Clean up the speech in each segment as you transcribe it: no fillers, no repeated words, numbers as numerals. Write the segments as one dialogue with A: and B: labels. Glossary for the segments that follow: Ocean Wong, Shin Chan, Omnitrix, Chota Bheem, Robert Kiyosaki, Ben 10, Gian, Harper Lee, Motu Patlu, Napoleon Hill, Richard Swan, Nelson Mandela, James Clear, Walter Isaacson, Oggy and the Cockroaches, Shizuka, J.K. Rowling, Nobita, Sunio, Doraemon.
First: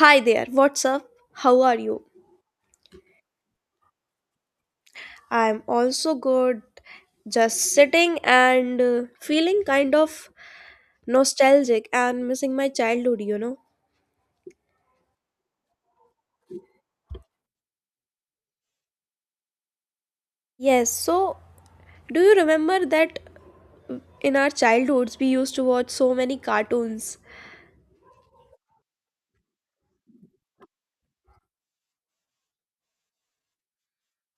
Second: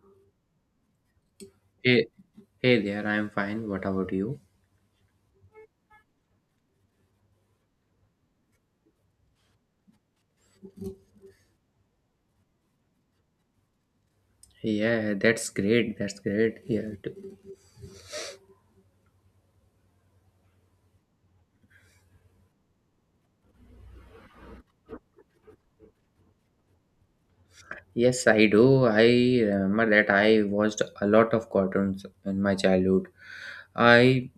A: Hi there, what's up? How are you?
B: Hey, hey there, I'm fine. What about you?
A: I'm also good, just sitting and feeling kind of nostalgic and missing my childhood, you know?
B: Yeah, that's great. That's great. Yeah,
A: Yes, so do you remember that in our childhoods we used to watch so many cartoons?
B: yes, I do. I remember that I watched a lot of cartoons in my childhood. I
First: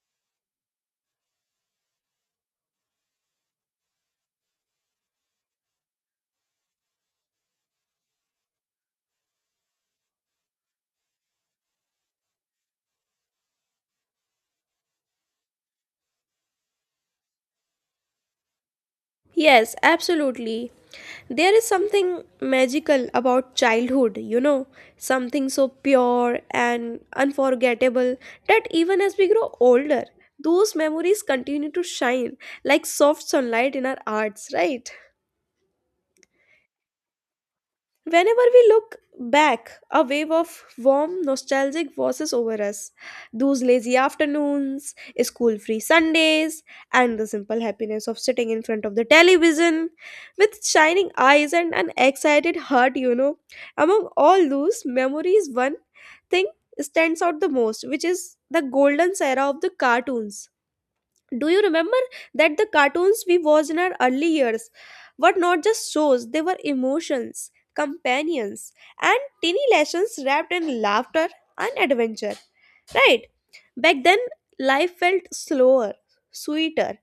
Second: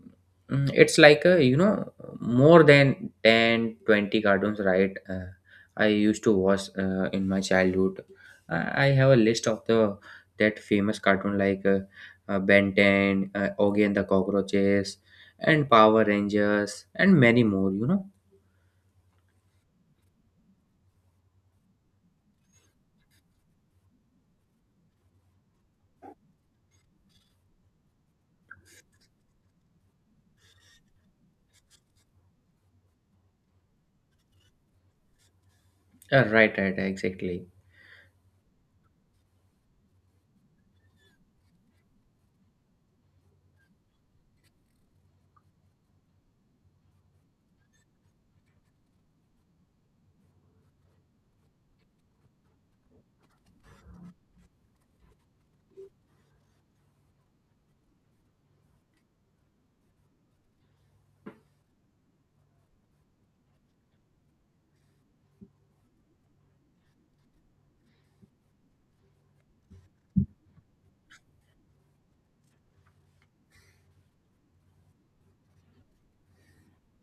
B: it's like you know, more than 10, 20 cartoons, I used to watch in my childhood. I have a list of the that famous cartoon like Ben 10, Oggy and the Cockroaches, and Power Rangers, and many more, you know.
A: Yes, absolutely. There is something magical about childhood, you know, something so pure and unforgettable that even as we grow older, those memories continue to shine like soft sunlight in our hearts, right?
B: Right, right, exactly.
A: Whenever we look back, a wave of warm, nostalgic washes over us. Those lazy afternoons, school free Sundays, and the simple happiness of sitting in front of the television with shining eyes and an excited heart, you know. Among all those memories, one thing stands out the most, which is the golden era of the cartoons. Do you remember that the cartoons we watched in our early years were not just shows, they were emotions, companions, and teeny lessons wrapped in laughter and adventure, right? Back then, life felt slower, sweeter,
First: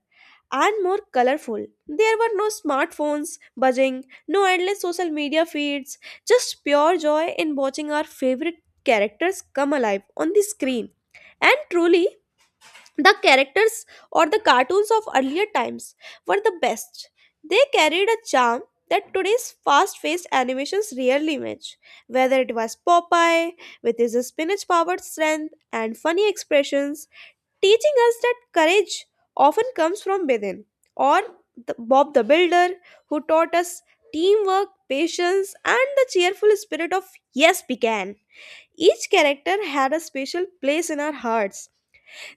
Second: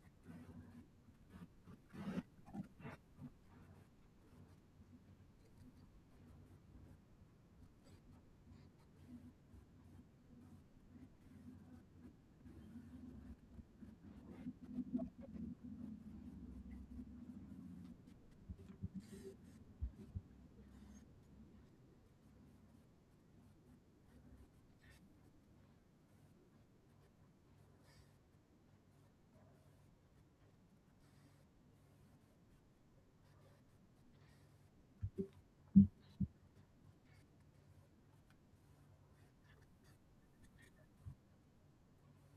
A: and more colorful. There were no smartphones buzzing, no endless social media feeds, just pure joy in watching our favorite characters come alive on the screen. And truly, the characters or the cartoons of earlier times were the best. They carried a charm that today's fast paced animations rarely match. Whether it was Popeye, with his spinach powered strength and funny expressions, teaching us that courage often comes from within, or the Bob the Builder, who taught us teamwork, patience, and the cheerful spirit of yes, we can. Each character had a special place in our hearts.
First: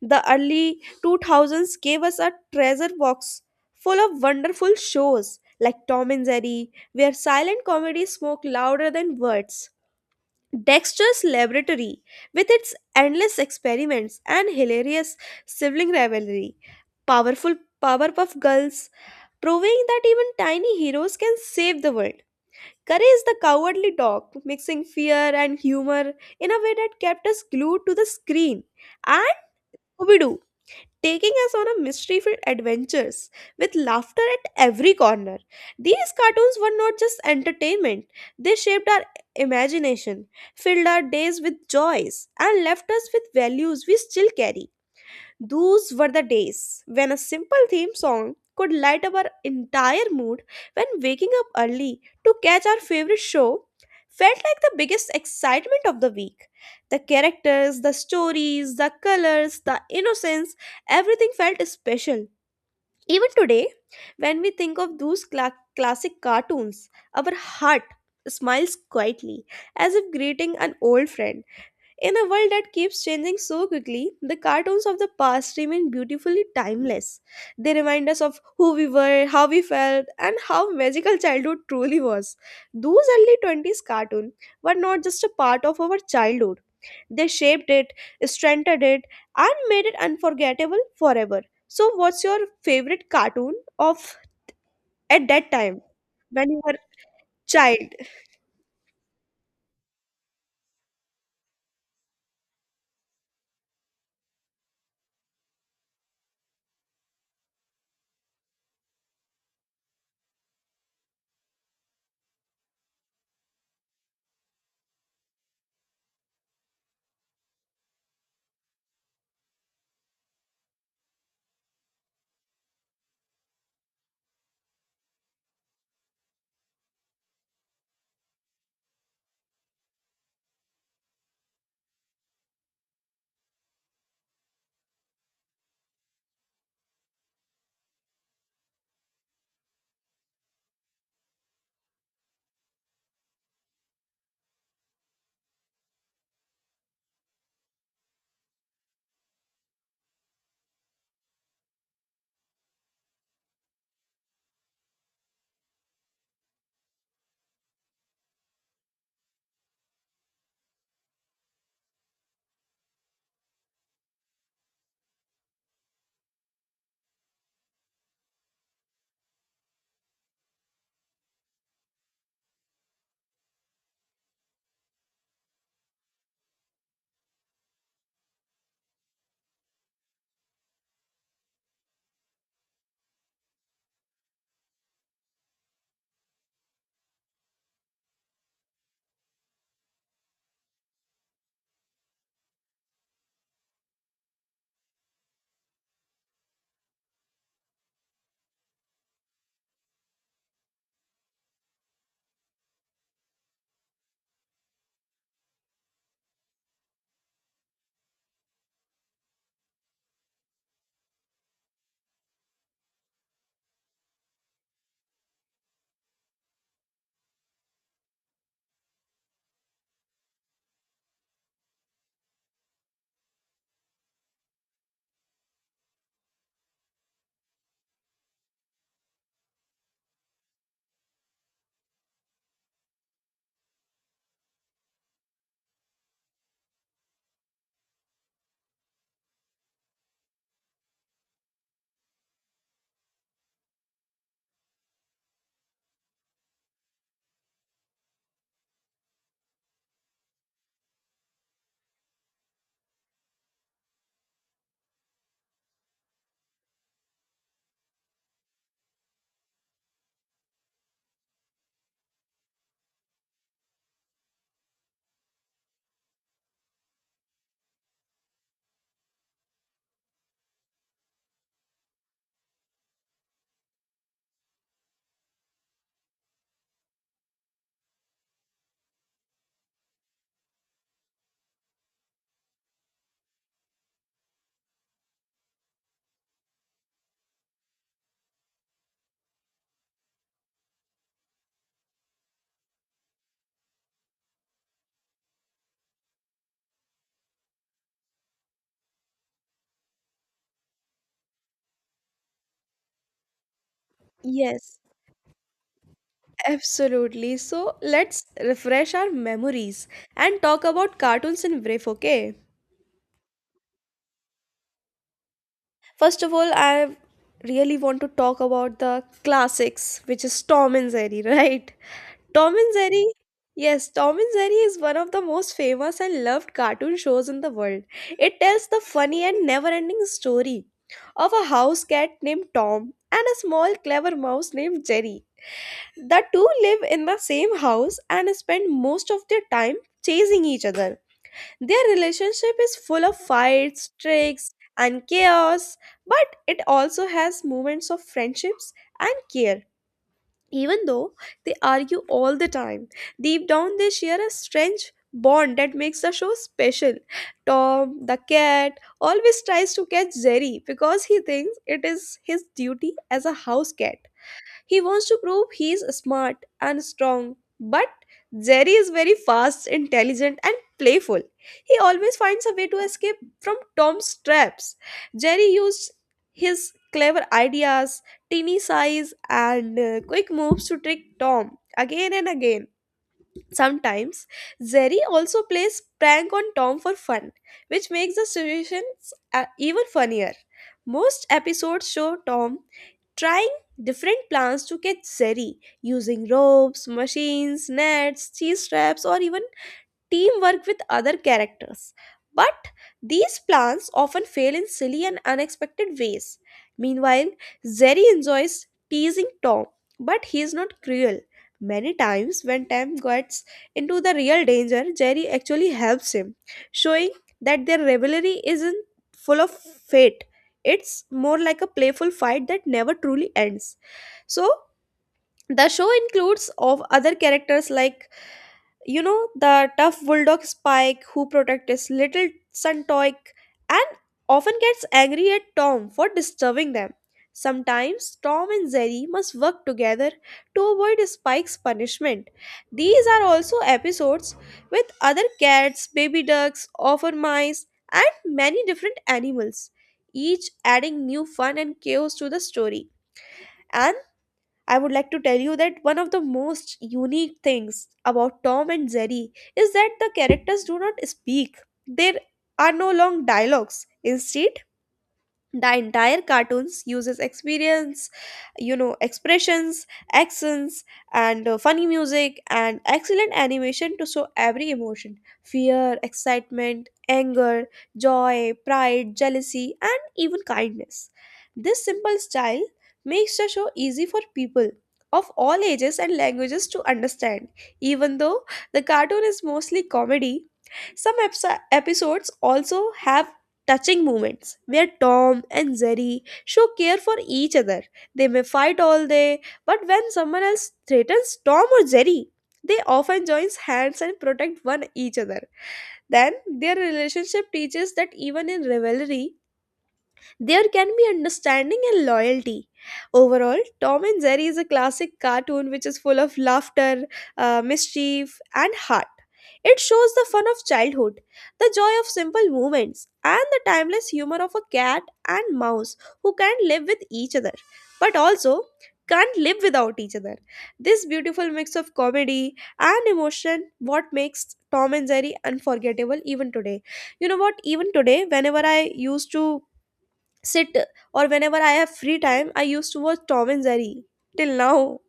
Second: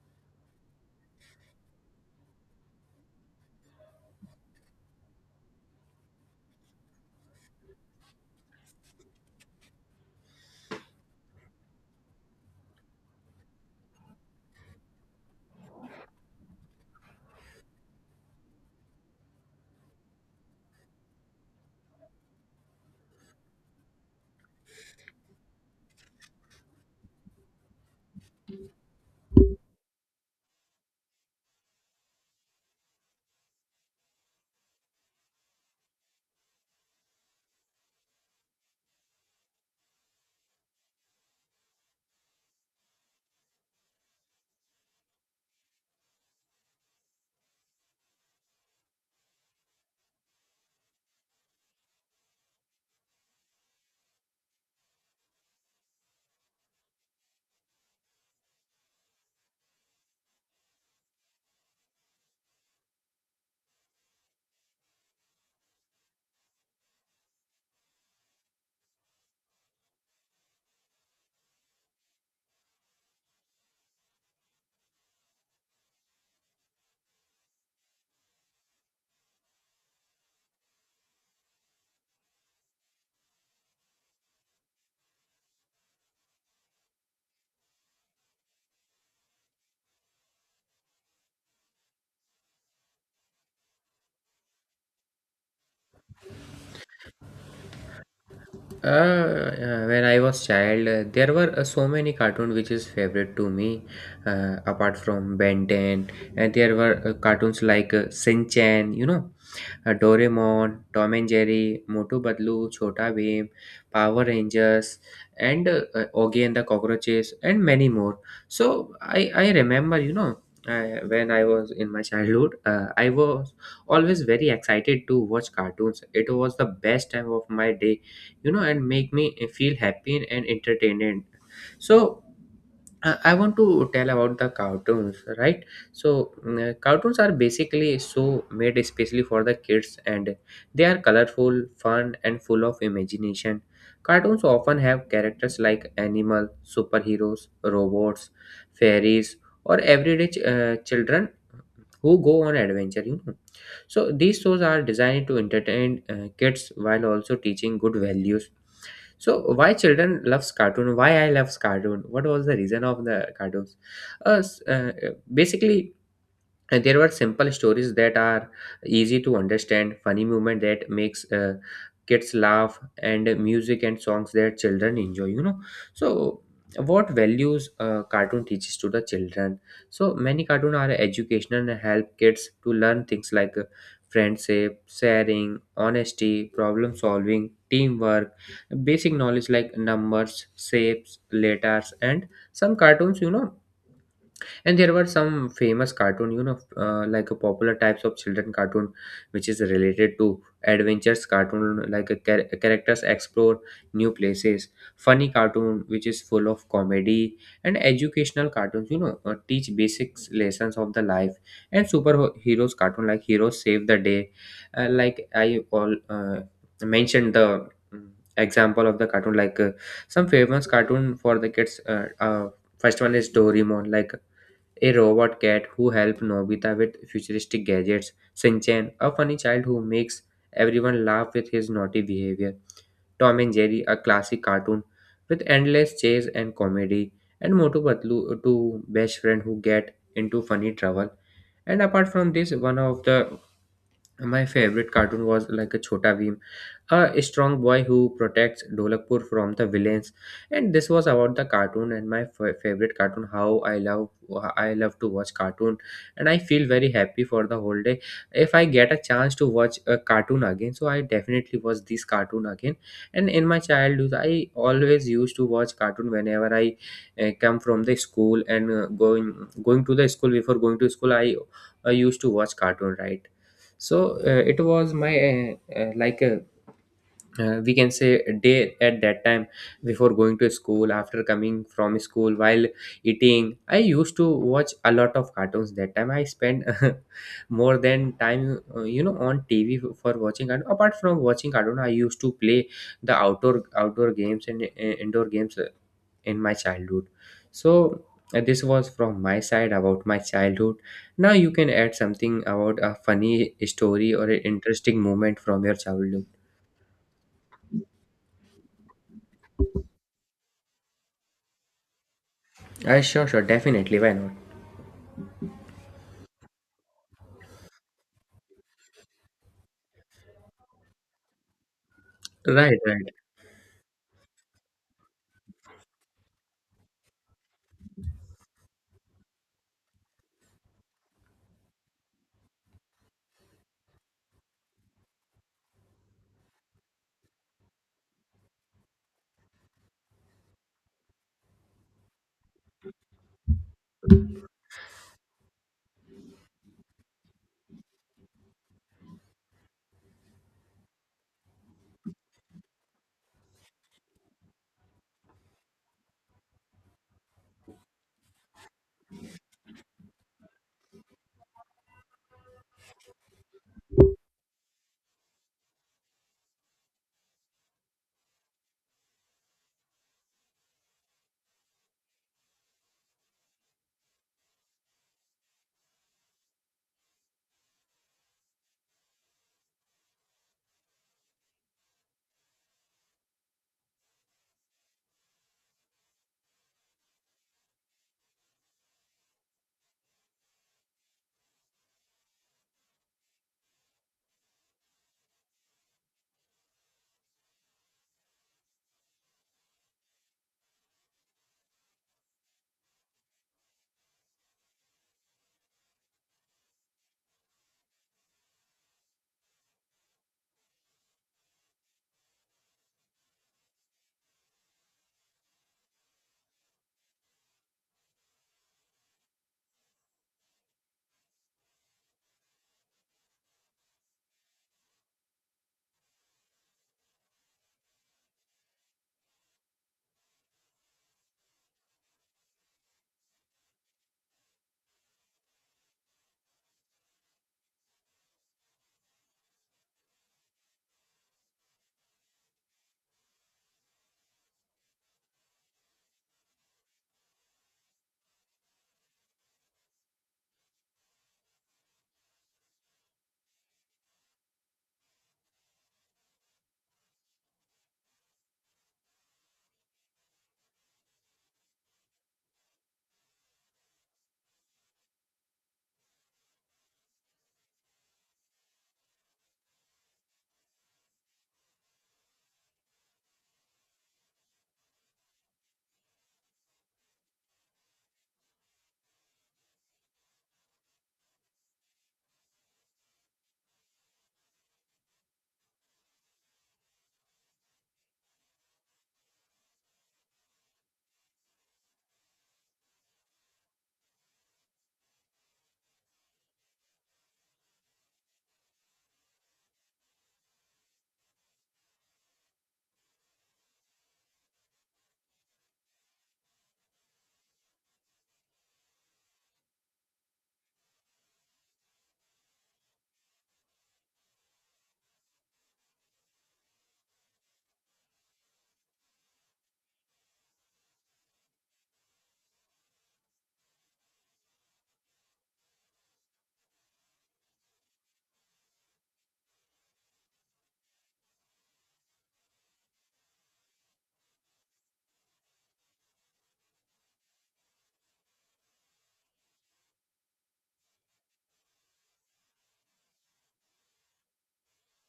A: The early 2000s gave us a treasure box full of wonderful shows like Tom and Jerry, where silent comedy spoke louder than words. Dexter's Laboratory, with its endless experiments and hilarious sibling rivalry. Powerful Powerpuff Girls, proving that even tiny heroes can save the world. Courage the Cowardly Dog, mixing fear and humor in a way that kept us glued to the screen. And Scooby Doo, taking us on a mystery filled adventures with laughter at every corner. These cartoons were not just entertainment, they shaped our imagination, filled our days with joys, and left us with values we still carry. Those were the days when a simple theme song could light up our entire mood, when waking up early to catch our favorite show felt like the biggest excitement of the week. The characters, the stories, the colors, the innocence, everything felt special. Even today, when we think of those classic cartoons, our heart smiles quietly as if greeting an old friend. In a world that keeps changing so quickly, the cartoons of the past remain beautifully timeless. They remind us of who we were, how we felt, and how magical childhood truly was. Those early 20s cartoons were not just a part of our childhood, they shaped it, strengthened it, and made it unforgettable forever. So, what's your favorite cartoon of at that time when you were child?
B: When I was child, there were so many cartoons which is favorite to me. Apart from Ben 10, and there were cartoons like Shin Chan, you know, Doraemon, Tom and Jerry, Motu Patlu, Chota Bheem, Power Rangers, and Oggy and the Cockroaches, and many more. So I remember, you know, I, when I was in my childhood, I was always very excited to watch cartoons. It was the best time of my day, you know, and make me feel happy and entertained. So I want to tell about the cartoons, right? So cartoons are basically so made especially for the kids, and they are colorful, fun, and full of imagination. Cartoons often have characters like animal, superheroes, robots, fairies, or everyday children who go on adventure. You know, so these shows are designed to entertain kids while also teaching good values. So why children loves cartoon? Why I loves cartoon? What was the reason of the cartoons? Uh, s- uh, Basically, and there were simple stories that are easy to understand, funny movement that makes kids laugh, and music and songs that children enjoy, you know. So what values cartoon teaches to the children? So many cartoon are educational and help kids to learn things like friendship, sharing, honesty, problem solving, teamwork, basic knowledge like numbers, shapes, letters, and some cartoons, you know. And there were some famous cartoon, you know, like a popular types of children cartoon which is related to adventures cartoon like a characters explore new places, funny cartoon which is full of comedy, and educational cartoons, you know, teach basic lessons of the life, and superheroes cartoon like heroes save the day. Like I all mentioned the mm, example of the cartoon like some famous cartoon for the kids. First one is doraemon, like a robot cat who helps Nobita with futuristic gadgets, Shinchan, a funny child who makes everyone laugh with his naughty behavior, Tom and Jerry, a classic cartoon with endless chase and comedy, and Motu Patlu, two best friends who get into funny trouble. And apart from this, one of the my favorite cartoon was like a Chota Bheem, a strong boy who protects Dolakpur from the villains. And this was about the cartoon and my favorite cartoon. How I love to watch cartoon, and I feel very happy for the whole day. If I get a chance to watch a cartoon again, so I definitely watch this cartoon again. And in my childhood, I always used to watch cartoon whenever I come from the school, and going to the school, before going to school. I used to watch cartoon, right? So it was my like a, we can say a day at that time. Before going to school, after coming from school, while eating, I used to watch a lot of cartoons. That time I spent more than time, you know, on tv for watching cartoon. Apart from watching cartoon, I used to play the outdoor games and indoor games in my childhood. So this was from my side about my childhood. Now you can add something about a funny story or an
A: Yes.
B: interesting moment from your childhood.
A: Absolutely. So let's refresh our memories and talk about cartoons in brief, okay?
B: I sure, sure, definitely, why not.
A: First of all, I really want to talk about the classics, which is Tom and Jerry, right? Tom and
B: Right,
A: Jerry,
B: right.
A: yes, Tom and Jerry is one of the most famous and loved cartoon shows in the world. It tells the funny and never ending story of a house cat named Tom and a small clever mouse named Jerry. The two live in the same house and spend most of their time chasing each other. Their relationship is full of fights, tricks, and chaos, but it also has moments of friendships and care. Even though they argue all the time, deep down they share a strange bond that makes the show special. Tom, the cat, always tries to catch Jerry because he thinks it is his duty as a house cat. He wants to prove he is smart and strong, but Jerry is very fast, intelligent, and playful. He always finds a way to escape from Tom's traps. Jerry used his clever ideas, teeny size, and quick moves to trick Tom again and again. Sometimes, Jerry also plays prank on Tom for fun, which makes the situations even funnier. Most episodes show Tom trying different plants to catch zeri using ropes, machines, nets, cheese traps, or even teamwork with other characters. But these plans often fail in silly and unexpected ways. Meanwhile, Zeri enjoys teasing Tom, but he is not cruel. Many times, when Tom gets into the real danger, Jerry actually helps him, showing that their rivalry isn't full of fate. It's more like a playful fight that never truly ends. So, the show includes of other characters like, you know, the tough bulldog Spike, who protects his little son Toik and often gets angry at Tom for disturbing them. Sometimes Tom and Jerry must work together to avoid Spike's punishment. These are also episodes with other cats, baby ducks, offer mice, and many different animals, each adding new fun and chaos to the story. And I would like to tell you that one of the most unique things about Tom and Jerry is that the characters do not speak. There are no long dialogues. Instead, the entire cartoons uses experience, you know, expressions, accents, and funny music and excellent animation to show every emotion: fear, excitement, anger, joy, pride, jealousy, and even kindness. This simple style makes the show easy for people of all ages and languages to understand. Even though the cartoon is mostly comedy, some episodes also have touching moments where Tom and Jerry show care for each other. They may fight all day, but when someone else threatens Tom or Jerry, they often join hands and protect one each other. Then their relationship teaches that even in rivalry, there can be understanding and loyalty. Overall, Tom and Jerry is a classic cartoon which is full of laughter, mischief, and heart. It shows the fun of childhood, the joy of simple moments, and the timeless humor of a cat and mouse who can live with each other, but also can't live without each other. This beautiful mix of comedy and emotion what makes Tom and Jerry unforgettable even today. You know what? Even today, whenever I used to sit or whenever I have free time, I used to watch Tom and Jerry till now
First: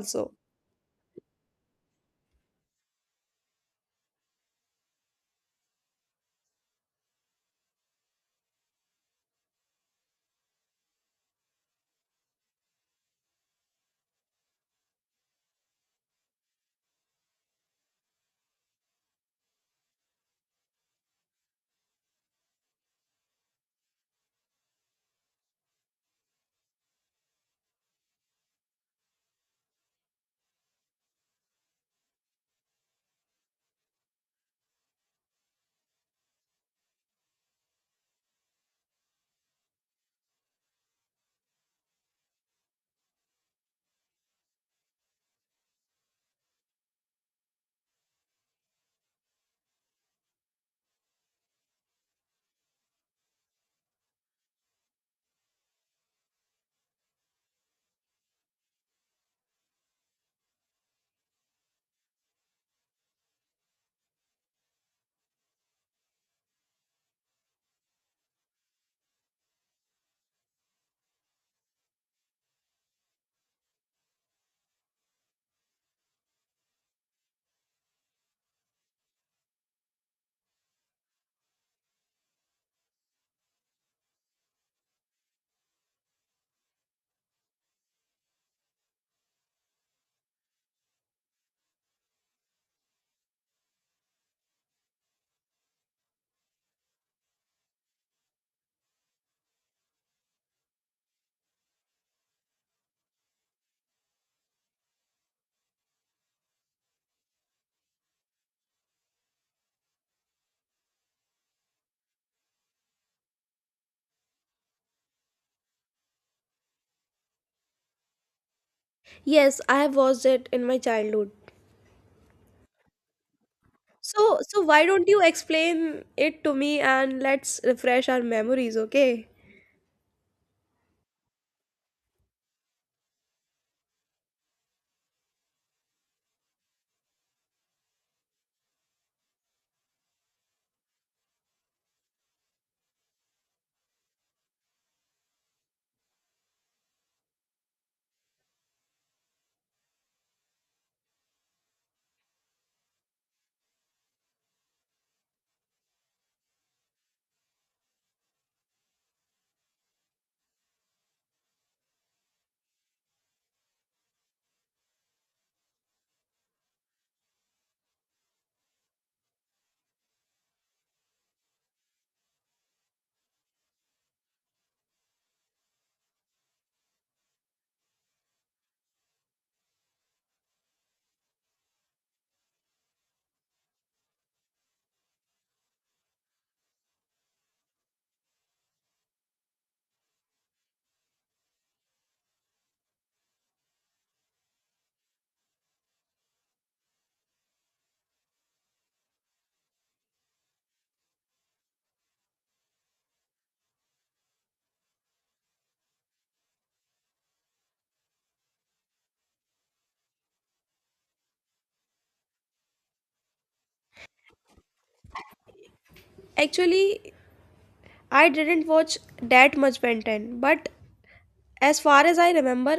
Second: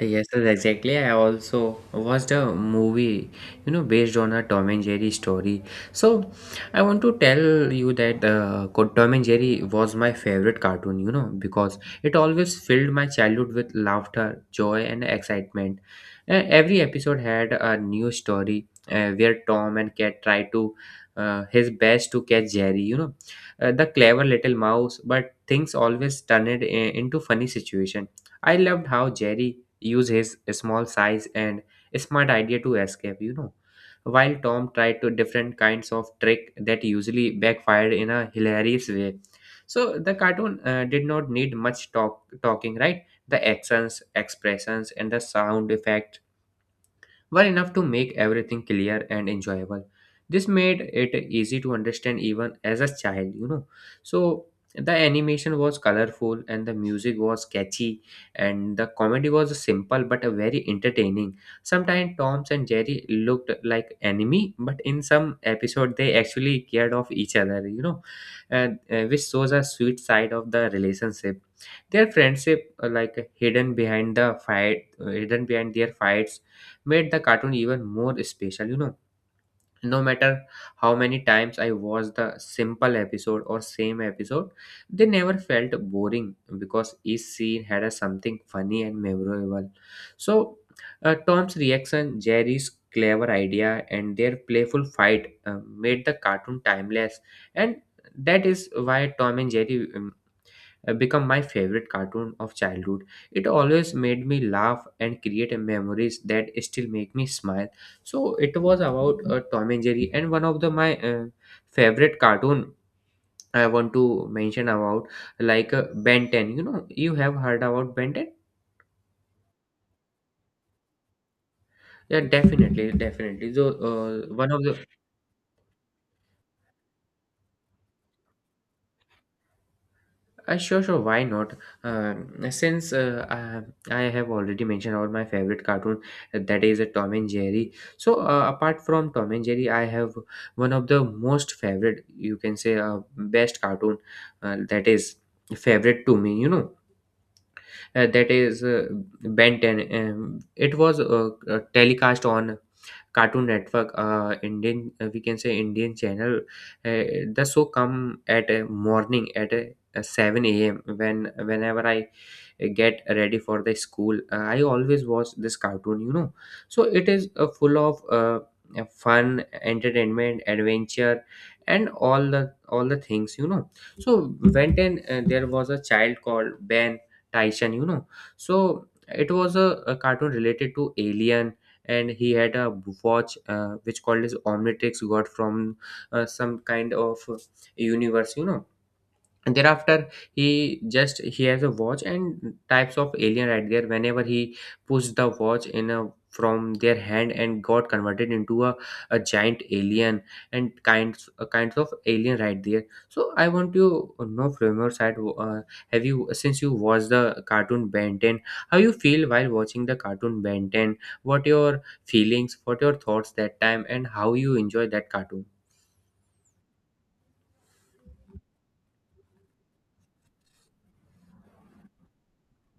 B: Yes, sir, exactly. I also watched a movie, you know, based on a Tom and Jerry story. So, I want to tell you that Tom and Jerry was my favorite cartoon, you know, because it always filled my childhood with laughter, joy, and excitement. Every episode had a new story where Tom and Cat tried to his best to catch Jerry, you know, the clever little mouse, but things always turned into funny situation. I loved how Jerry used his small size and smart idea to escape, you know, while Tom tried to different kinds of trick that usually backfired in a hilarious way. So the cartoon did not need much talking, right? The actions, expressions, and the sound effect were enough to make everything clear and enjoyable. This made it easy to understand even as a child, you know. So the animation was colorful, and the music was catchy, and the comedy was simple but a very entertaining. Sometimes Tom's and Jerry looked like enemy, but in some episode they actually cared of each other, you know, and which shows a sweet side of the relationship. Their friendship, hidden behind their fights, made the cartoon even more special. You know, no matter how many times I watched the simple episode or same episode, they never felt boring because each scene had a something funny and memorable. So, Tom's reaction, Jerry's clever idea, and their playful fight made the cartoon timeless, and that is why Tom and Jerry become my favorite cartoon of childhood. It always made me laugh and create memories that still make me smile. So it was about Tom and Jerry, and one of the my favorite cartoon I want to mention about like Ben 10. You know, you have heard about Ben 10?
A: Yes, I have watched it in my childhood.
B: Yeah, definitely, definitely. So
A: So,
B: one
A: so
B: of the
A: why don't you explain it to me and let's refresh our memories, okay?
B: Sure, sure. Why not? Since I have already mentioned about my favorite cartoon, that is a Tom and Jerry. So apart from Tom and Jerry, I have one of the most favorite, you can say, best cartoon that is favorite to me. You know, that is Ben 10. It was telecast on Cartoon Network, Indian, we can say Indian channel. Uh, the show come at a morning at a 7 a.m. when whenever I get ready for the school, I always watch this cartoon. You know, so it is full of fun, entertainment, adventure, and all the things. You know, so when then there was a child called Ben Tyson. You know, so it was a cartoon related to alien, and he had a watch which called as Omnitrix, got from some kind of universe, you know. And thereafter, he has a watch and types of alien right there. Whenever he pushed the watch in a from their hand, and got converted into a giant alien, and kinds kinds of alien right there. So I want to know from your side, have you, since you watched the cartoon Ben 10, how you feel while watching the cartoon Ben 10, what your feelings, what your thoughts that time, and how you enjoy that cartoon.
A: Actually, I didn't watch that much Ben 10, but as far as I remember,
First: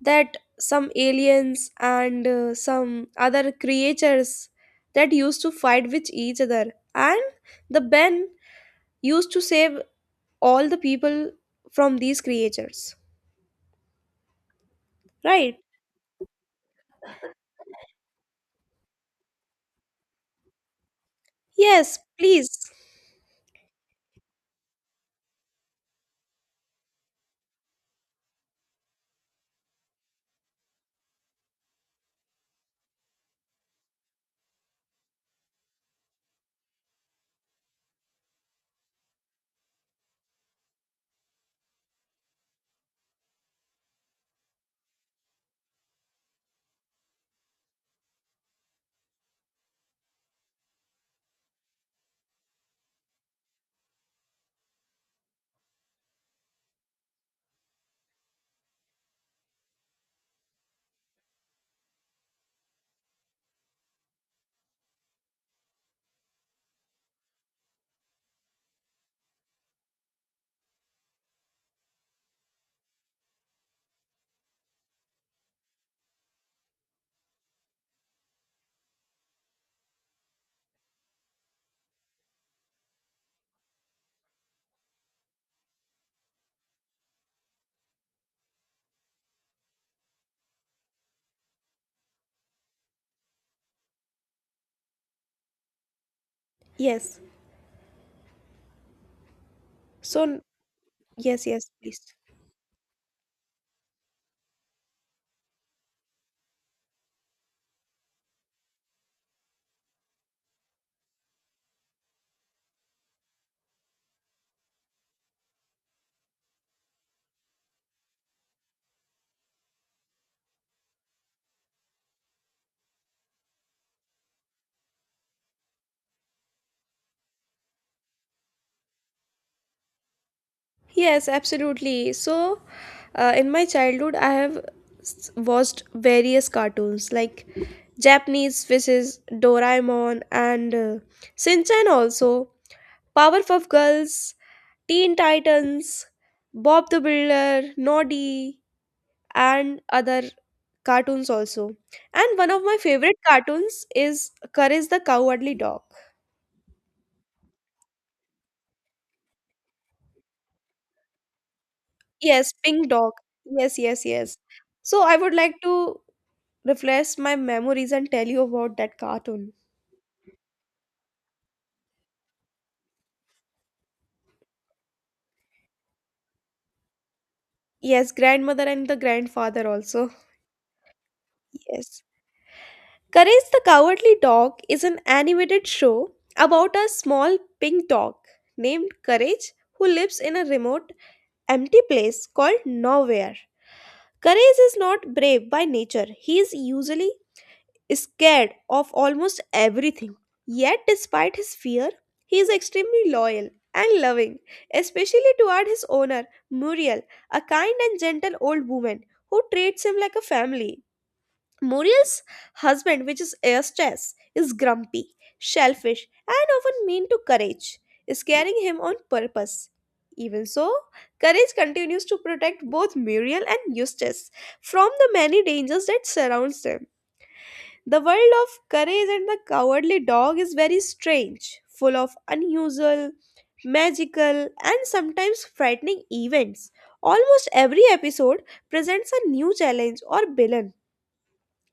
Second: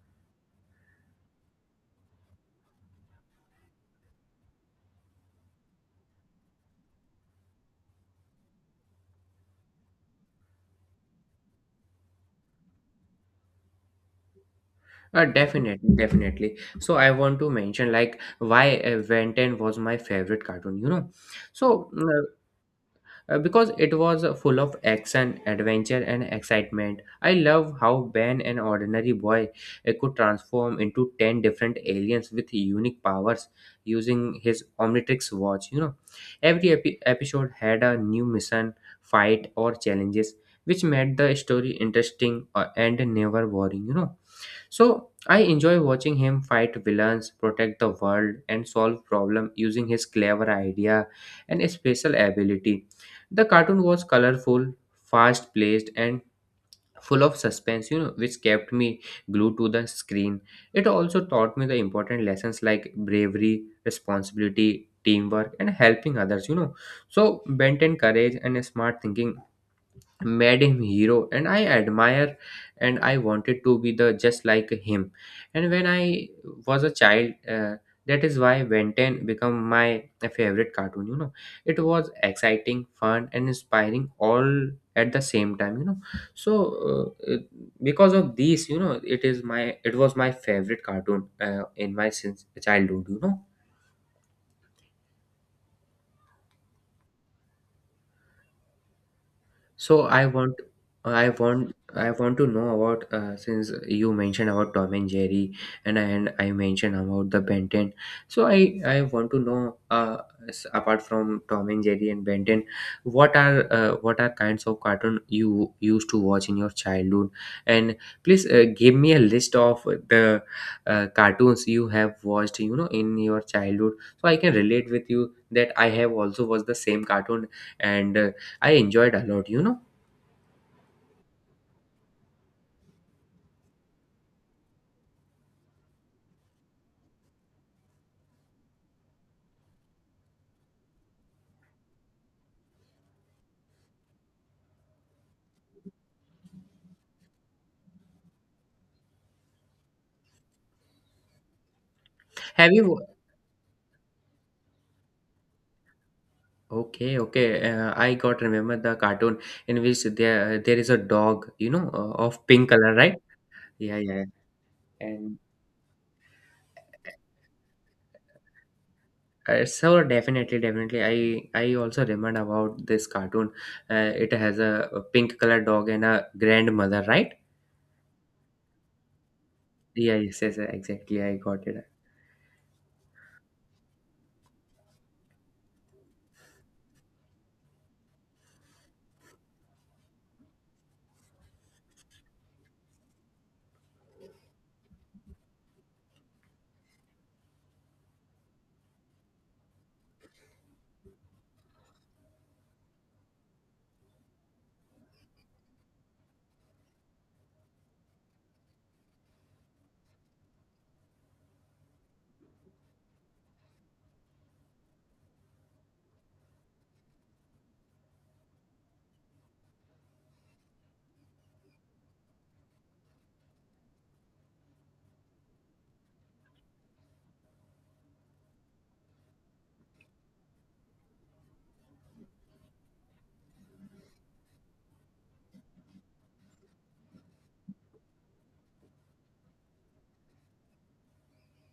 A: that some aliens and some other creatures that used to fight with each other, and the Ben used to save all the people from these creatures. Right?
B: Definitely, definitely. So I want to mention like why Ben 10 was my favorite cartoon, you know. So
A: Yes, please.
B: because it was full of action, adventure, and excitement. I love how Ben, an ordinary boy, could transform into 10 different aliens with unique powers using his Omnitrix watch, you know. Every episode had a new mission, fight, or challenges, which made the story interesting and never boring, you know. So I enjoy watching him fight villains, protect the world, and solve problems using his clever idea and special ability. The cartoon was colorful, fast paced, and full of suspense, you know, which kept me glued to the screen. It also taught me the important lessons like bravery, responsibility, teamwork, and helping others, you know. So, bent and courage and smart thinking made him hero, and I admire, and I wanted to be the just like him. And when I was a child, that is why Ben 10 become my favorite cartoon, you know. It was exciting, fun, and inspiring all at the same time, you know. So uh, it- because of these, you know, it was my favorite cartoon in my since childhood, you know.
A: Yes.
B: So I
A: So,
B: want, I
A: yes, yes,
B: want,
A: please.
B: I want to know about since you mentioned about Tom and Jerry, and I mentioned about the Ben 10. So I want to know apart from Tom and Jerry and Ben 10, what are kinds of cartoon you used to watch in your childhood? And please give me a list of the cartoons you have watched, in your childhood, so I can relate with you that I have also watched the same cartoon and I enjoyed a lot,
A: Yes, absolutely. So, in my childhood, I have watched various cartoons like Japanese fishes, Doraemon, and Shinchan also, Powerpuff Girls, Teen Titans, Bob the Builder, Noddy, and other cartoons also. And one of
B: Have
A: my
B: you?
A: favorite cartoons is Courage the Cowardly Dog.
B: Okay, okay. I got remember the cartoon in which there is a dog, of
A: Yes,
B: pink
A: Pink
B: color,
A: Dog.
B: right?
A: Yes,
B: Yeah,
A: yes,
B: yeah, yeah.
A: yes. So I would
B: And
A: like to refresh my memories and tell you about that cartoon.
B: so definitely, definitely, I also remember about this cartoon. It has a pink color dog and a grandmother, right?
A: Yes, grandmother and the grandfather also.
B: Yeah, yes, yes, exactly. I got it.
A: Yes. Courage the Cowardly Dog is an animated show about a small pink dog named Courage who lives in a remote, empty place called Nowhere. Courage is not brave by nature. He is usually scared of almost everything. Yet, despite his fear, he is extremely loyal and loving, especially toward his owner, Muriel, a kind and gentle old woman who treats him like a family. Muriel's husband, which is Eustace, is grumpy, selfish, and often mean to Courage, scaring him on purpose. Even so, Courage continues to protect both Muriel and Eustace from the many dangers that surrounds them. The world of Courage and the Cowardly Dog is very strange, full of unusual, magical, and sometimes frightening events. Almost every episode presents a new challenge or villain.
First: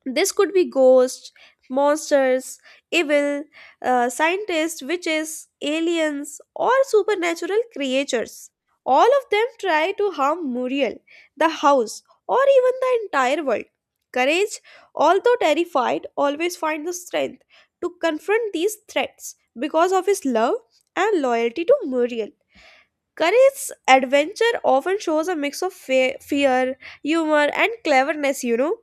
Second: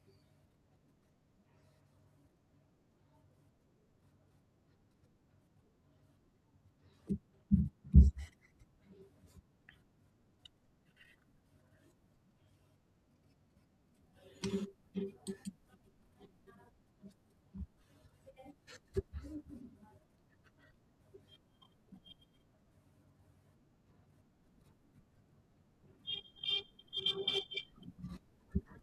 A: This could be ghosts, monsters, evil, scientists, witches, aliens, or supernatural creatures. All of them try to harm Muriel, the house, or even the entire world. Courage, although terrified, always finds the strength to confront these threats because of his love and loyalty to Muriel. Curry's adventure often shows a mix of fear, humor, and cleverness, you know.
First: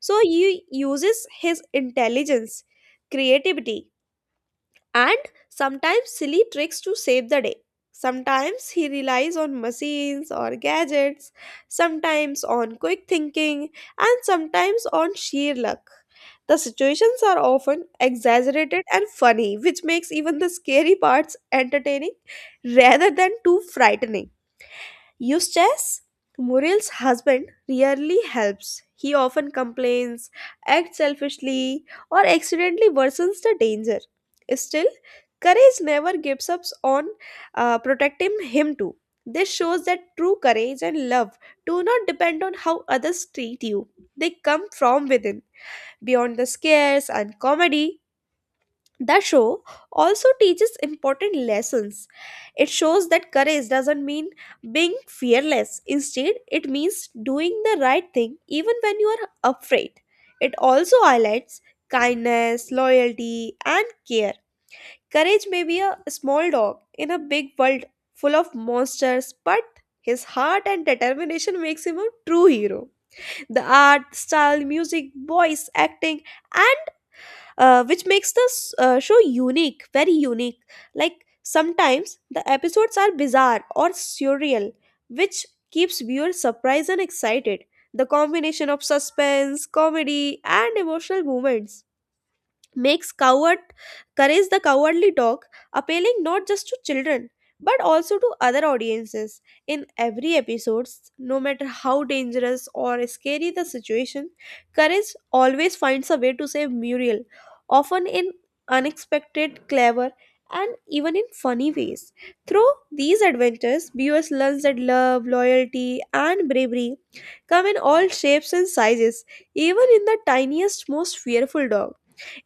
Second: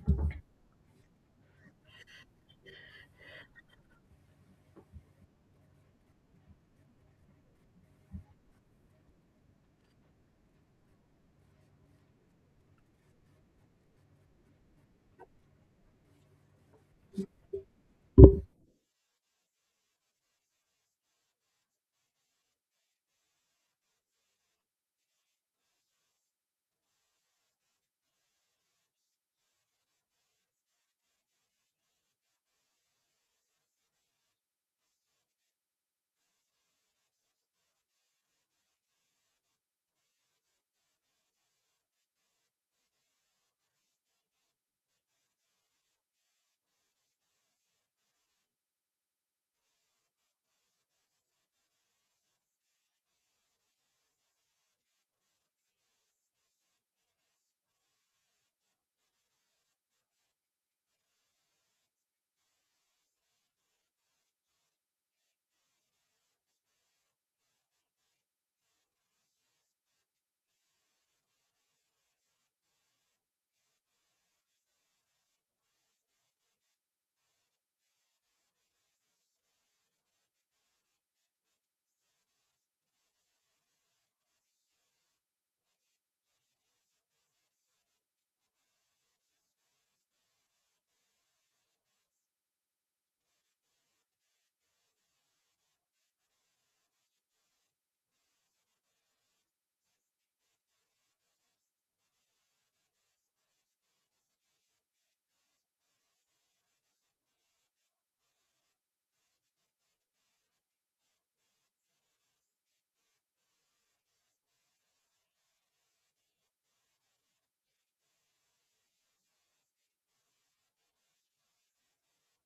A: So he uses his intelligence, creativity, and sometimes silly tricks to save the day. Sometimes he relies on machines or gadgets, sometimes on quick thinking, and sometimes on sheer luck. The situations are often exaggerated and funny, which makes even the scary parts entertaining rather than too frightening. Eustace, Muriel's husband, rarely helps. He often complains, acts selfishly, or accidentally worsens the danger. Still, courage never gives up on protecting him too. This shows that true courage and love do not depend on how others treat you. They come from within, beyond the scares and comedy. The show also teaches important lessons. It shows that courage doesn't mean being fearless. Instead, it means doing the right thing even when you are afraid. It also highlights kindness, loyalty, and care. Courage may be a small dog in a big world full of monsters, but his heart and determination makes him a true hero. The art, style, music, voice, acting, and which makes this show unique, very unique. Like sometimes the episodes are bizarre or surreal, which keeps viewers surprised and excited. The combination of suspense, comedy, and emotional moments makes coward courage the cowardly dog appealing not just to children but also to other audiences in every episode, no matter how dangerous or scary the situation. Courage always finds a way to save Muriel, often in unexpected, clever, and even in funny ways. Through these adventures, viewers learn that love, loyalty, and bravery come in all shapes and sizes, even in the tiniest, most fearful dog.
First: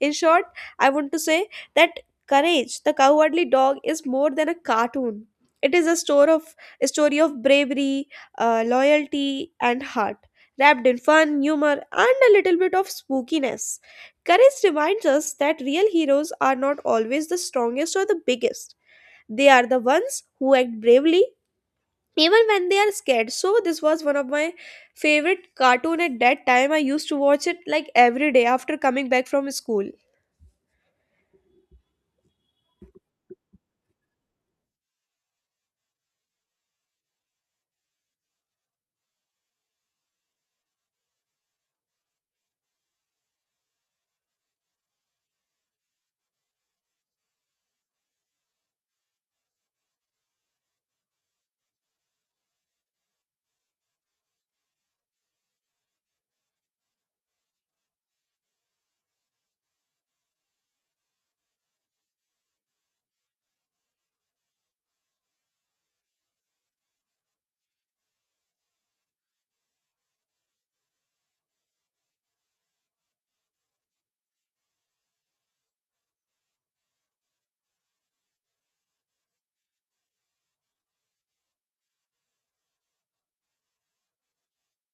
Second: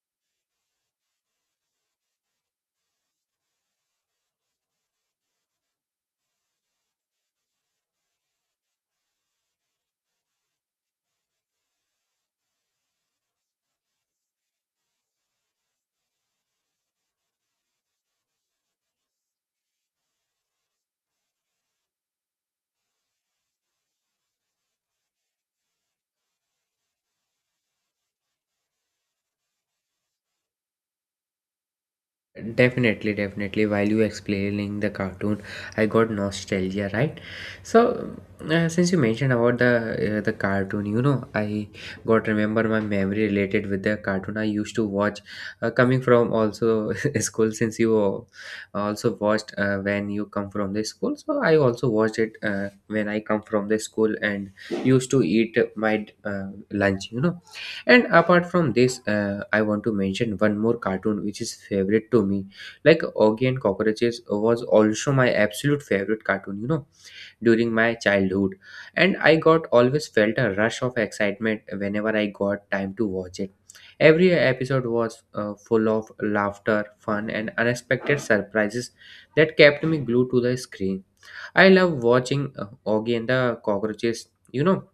A: In short, I want to say that Courage, the Cowardly Dog, is more than a cartoon. It is a store of a story of bravery, loyalty, and heart, wrapped in fun, humor, and a little bit of spookiness. Courage reminds us that real heroes are not always the strongest or the biggest. They are the ones who act bravely even when they are scared. So this was one of my favorite cartoon at that time. I used to watch it like every day after coming back from school.
B: Definitely, definitely. While you explaining the cartoon, I got nostalgia, right? So, since you mentioned about the cartoon, I got remember my memory related with the cartoon I used to watch, coming from also school. Since you also watched when you come from the school, so I also watched it when I come from the school and used to eat my lunch. You know, and apart from this, I want to mention one more cartoon which is favorite to me. Like Augie and Cockroaches was also my absolute favorite cartoon, you know, during my childhood. And I got always felt a rush of excitement whenever I got time to watch it. Every episode was full of laughter, fun, and unexpected surprises that kept me glued to the screen. I love watching Augie and the Cockroaches,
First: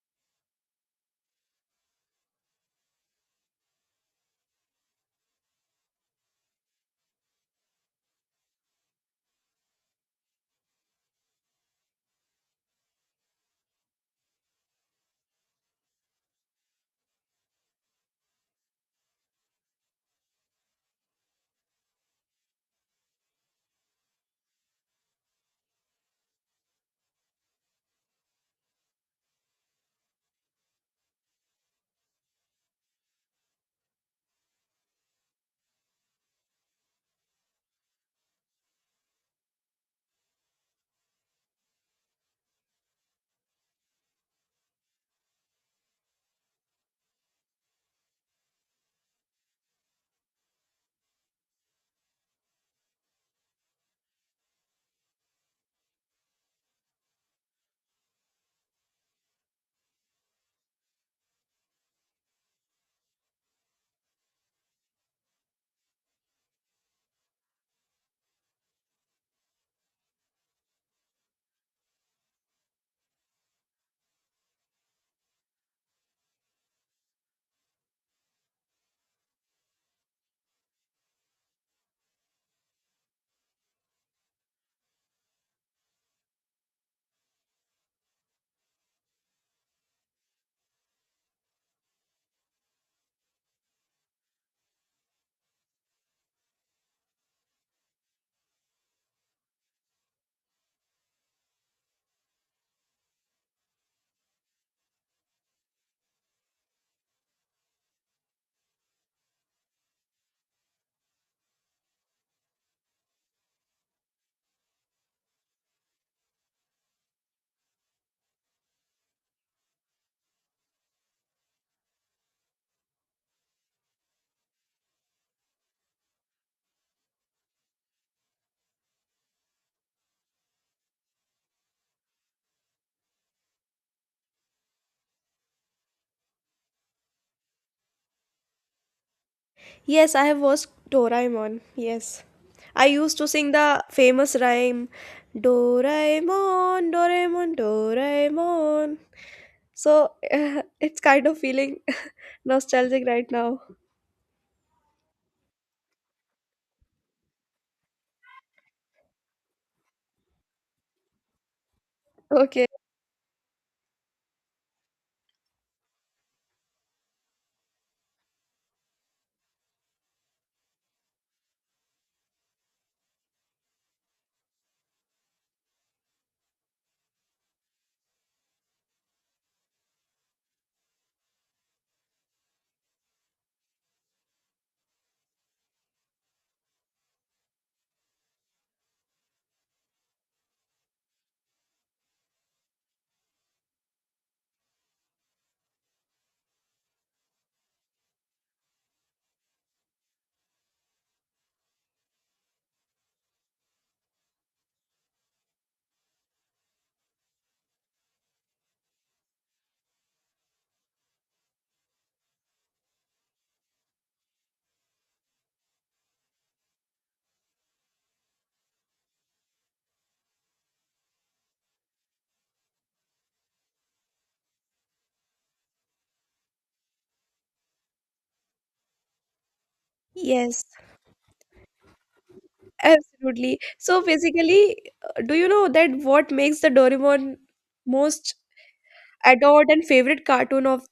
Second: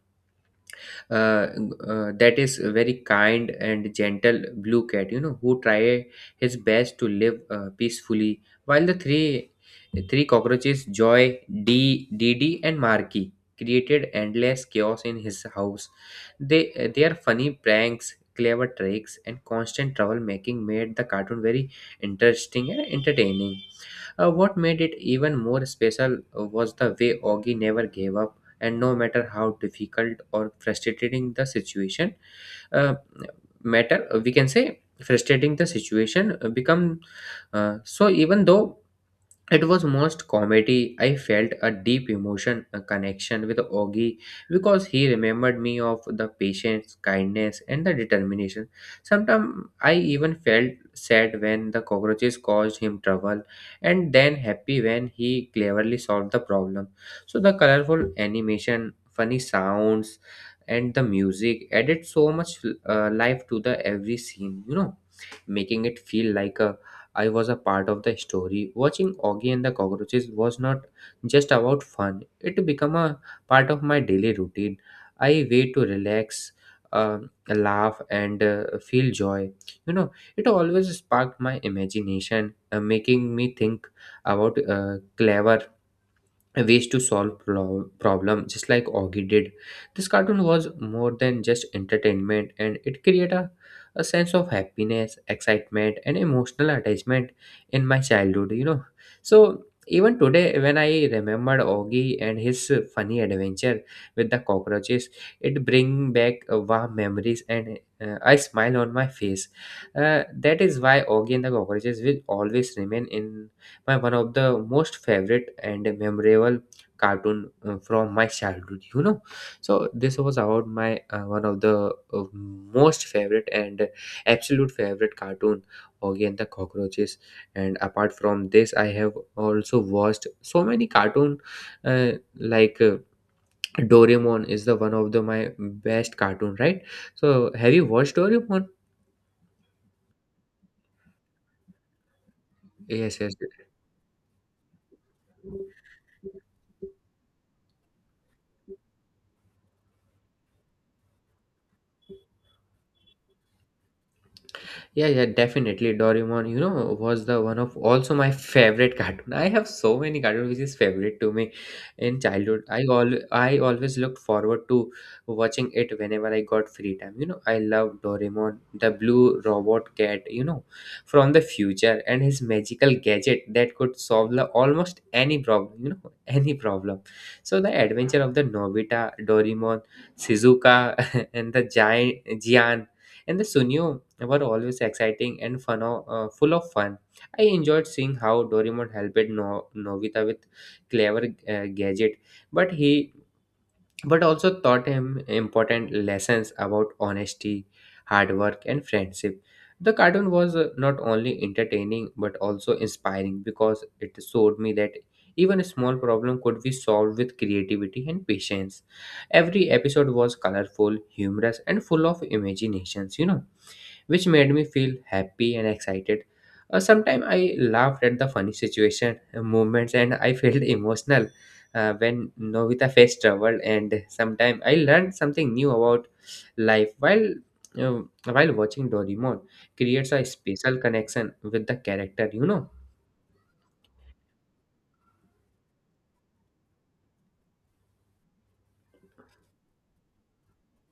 B: uh, that is a very kind and gentle blue cat, you know, who try his best to live peacefully while the three cockroaches, Joy, d Dd, and Marky, created endless chaos in his house. They Their funny pranks, clever tricks, and constant troublemaking made the cartoon very interesting and entertaining. What made it even more special was the way Augie never gave up, and no matter how difficult or frustrating uh, we can say frustrating the situation become. So even though it was most comedy. I felt a deep emotion, a connection with Augie because he remembered me of the patience, kindness, and the determination. Sometimes I even felt sad when the cockroaches caused him trouble, and then happy when he cleverly solved the problem. So the colorful animation, funny sounds, and the music added so much life to the every scene. You know, making it feel like a I was a part of the story. Watching Augie and the cockroaches was not just about fun, it became a part of my daily routine. I way to relax, uh, laugh, and feel joy. You know, it always sparked my imagination, making me think about clever ways to solve problem just like Augie did. This cartoon was more than just entertainment, and it created a sense of happiness, excitement, and emotional attachment in my childhood, you know. So even today when I remembered Augie and his funny adventure with the cockroaches, it bring back warm memories and I smile on my face. That is why Augie and the cockroaches will always remain in my one of the most favorite and memorable cartoon from my childhood, you know. So this was about my one of the most favorite and absolute favorite cartoon, Oggy and the cockroaches. And apart from this, I have also watched so many cartoon, uh, like Doraemon is the one of the my best cartoon, right? So have you watched Doraemon?
A: Yes, I have watched Doraemon. Yes. I used
B: Yes,
A: to
B: yes.
A: sing the famous rhyme Doraemon, Doraemon, Doraemon. So it's kind of feeling nostalgic right now.
B: Yeah, yeah, definitely. Doraemon, you know, was the one of also my favorite cartoon. I have so many cartoons which is favorite to me in childhood.
A: Okay.
B: I always looked forward to watching it whenever I got free time. You know, I love Doraemon, the blue robot cat, you know, from the future and his magical gadget that could solve the, almost any problem, you know, any problem. So the adventure of the Nobita, Doraemon, Shizuka and the giant Gian and the Sunio were always exciting and fun, full of fun. I enjoyed seeing how Doraemon helped Novita with clever gadget, but he but also taught him important lessons about honesty, hard work, and friendship. The cartoon was not only entertaining but also inspiring because it showed me that even a small problem could be solved with creativity and patience. Every episode was colorful, humorous, and full of imaginations, you know, which made me feel happy and excited. Sometimes I laughed at the funny situation, movements, and I felt emotional when Novita faced trouble. And sometimes I learned something new about life uh, while watching Doraemon. Creates a
A: Yes,
B: special connection with the character, you know.
A: absolutely. So basically, do you know that what makes the Doraemon most adored and favorite cartoon of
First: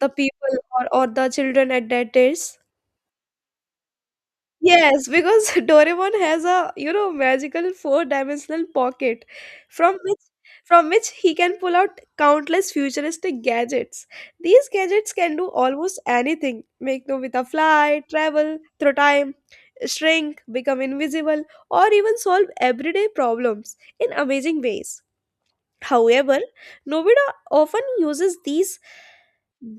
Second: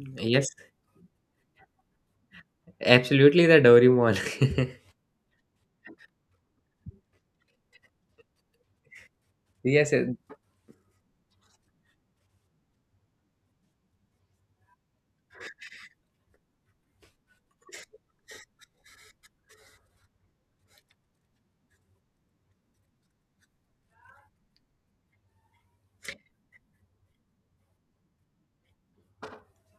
A: the
B: Yes,
A: people, or the children at that age?
B: absolutely the Doraemon.
A: Yes, because Doraemon has a, you know, magical four-dimensional pocket
B: Yes,
A: from which from which he can pull out countless futuristic gadgets. These gadgets can do almost anything. Make Nobita fly, travel through time, shrink, become invisible, or even solve everyday problems in amazing ways. However, Nobita often uses these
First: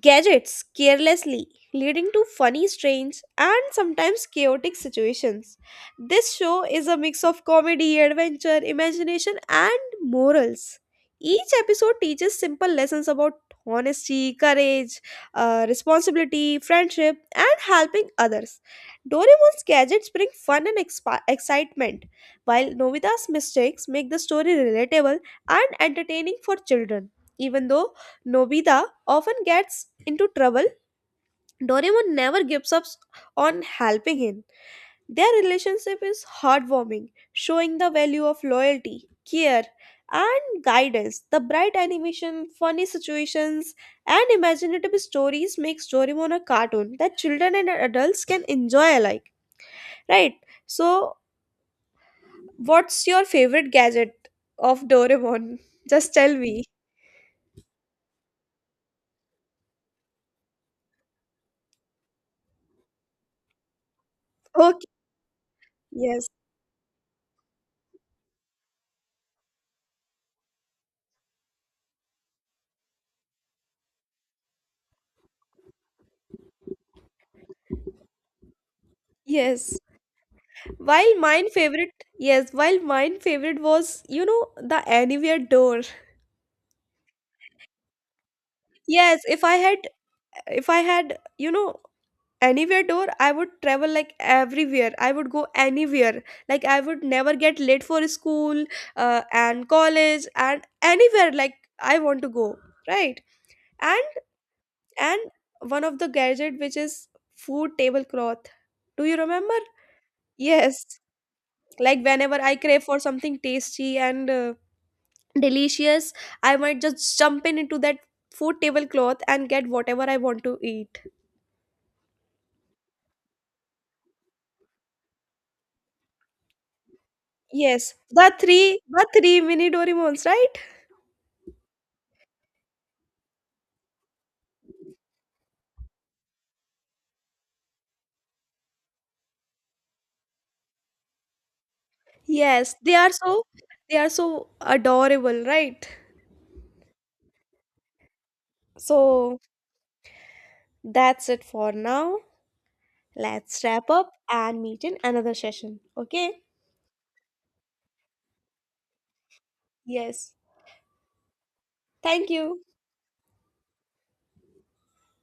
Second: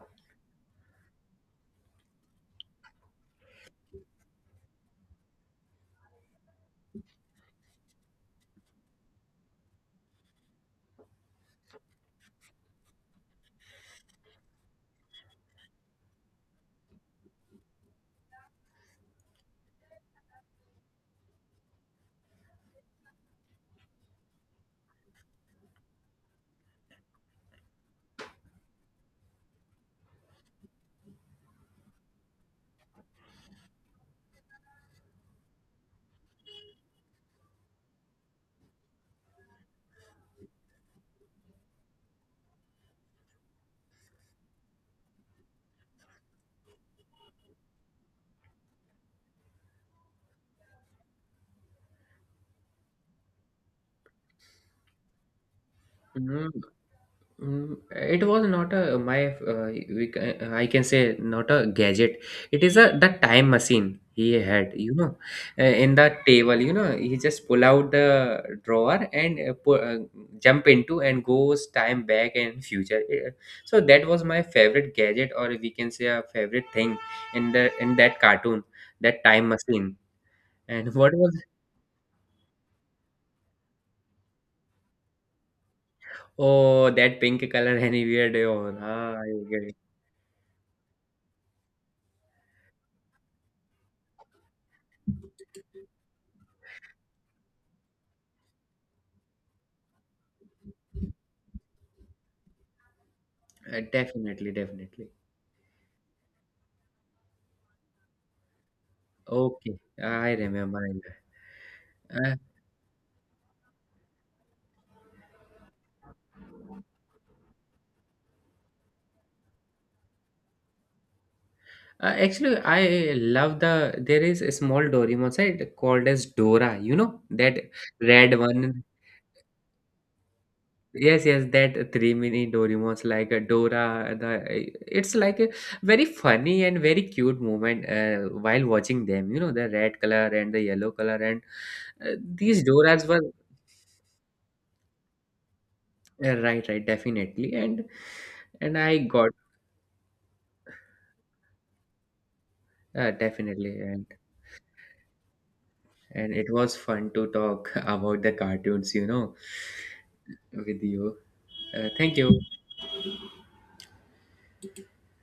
A: gadgets carelessly, leading to funny, strange, and sometimes chaotic situations. This show is a mix of comedy, adventure, imagination, and morals. Each episode teaches simple lessons about honesty, courage, responsibility, friendship, and helping others. Doraemon's gadgets bring fun and excitement, while Nobita's mistakes make the story relatable and entertaining for children. Even though Nobita often gets into trouble, Doraemon never gives up on helping him. Their relationship is heartwarming, showing the value of loyalty, care, and guidance. The bright animation, funny situations, and imaginative stories makes Doraemon a cartoon that children and adults can enjoy alike. Right? So, what's your favorite gadget of Doraemon? Just tell
B: yes.
A: me.
B: Mm, it was not a my I can say not a gadget. It is a the time machine he had.
A: Okay.
B: You know, in the
A: Yes.
B: table. You know, he just pull out the drawer and jump into and goes time back and future. So that was my favorite gadget, or we can say a favorite thing in that cartoon, that time
A: Yes.
B: machine. And what
A: While
B: was
A: mine favorite, yes, while mine favorite was, you know, the anywhere door.
B: oh that pink color anywhere? Oh, ah,
A: Yes,
B: I get it.
A: if I had, you know, anywhere door, I would travel like everywhere. I would go anywhere. Like I would never get late for school, and college and anywhere like I want to go, right? And
B: Definitely, definitely.
A: and one of the gadget which is food tablecloth. Do you remember?
B: Okay, I remember. I
A: Yes.
B: remember.
A: Like whenever
B: Uh,
A: I crave for something tasty and delicious, I might just jump in into that food tablecloth and get whatever I want to eat.
B: Actually, I love the. There is a small Doraemon side called as Dora. You know that
A: Yes,
B: red one.
A: the three mini Doraemons, right?
B: Yes, yes, that three mini Doraemons like Dora. The it's like a very funny and very cute moment while watching them. You know the red color and the yellow color, and these
A: Yes,
B: Doras were
A: they are so adorable, right?
B: right, right, definitely. And I got
A: So that's it for now. Let's
B: definitely.
A: wrap up and meet in another session.
B: And
A: Okay.
B: it was fun to talk about the cartoons, you know,
A: Yes,
B: with you. Thank
A: thank
B: you.
A: you.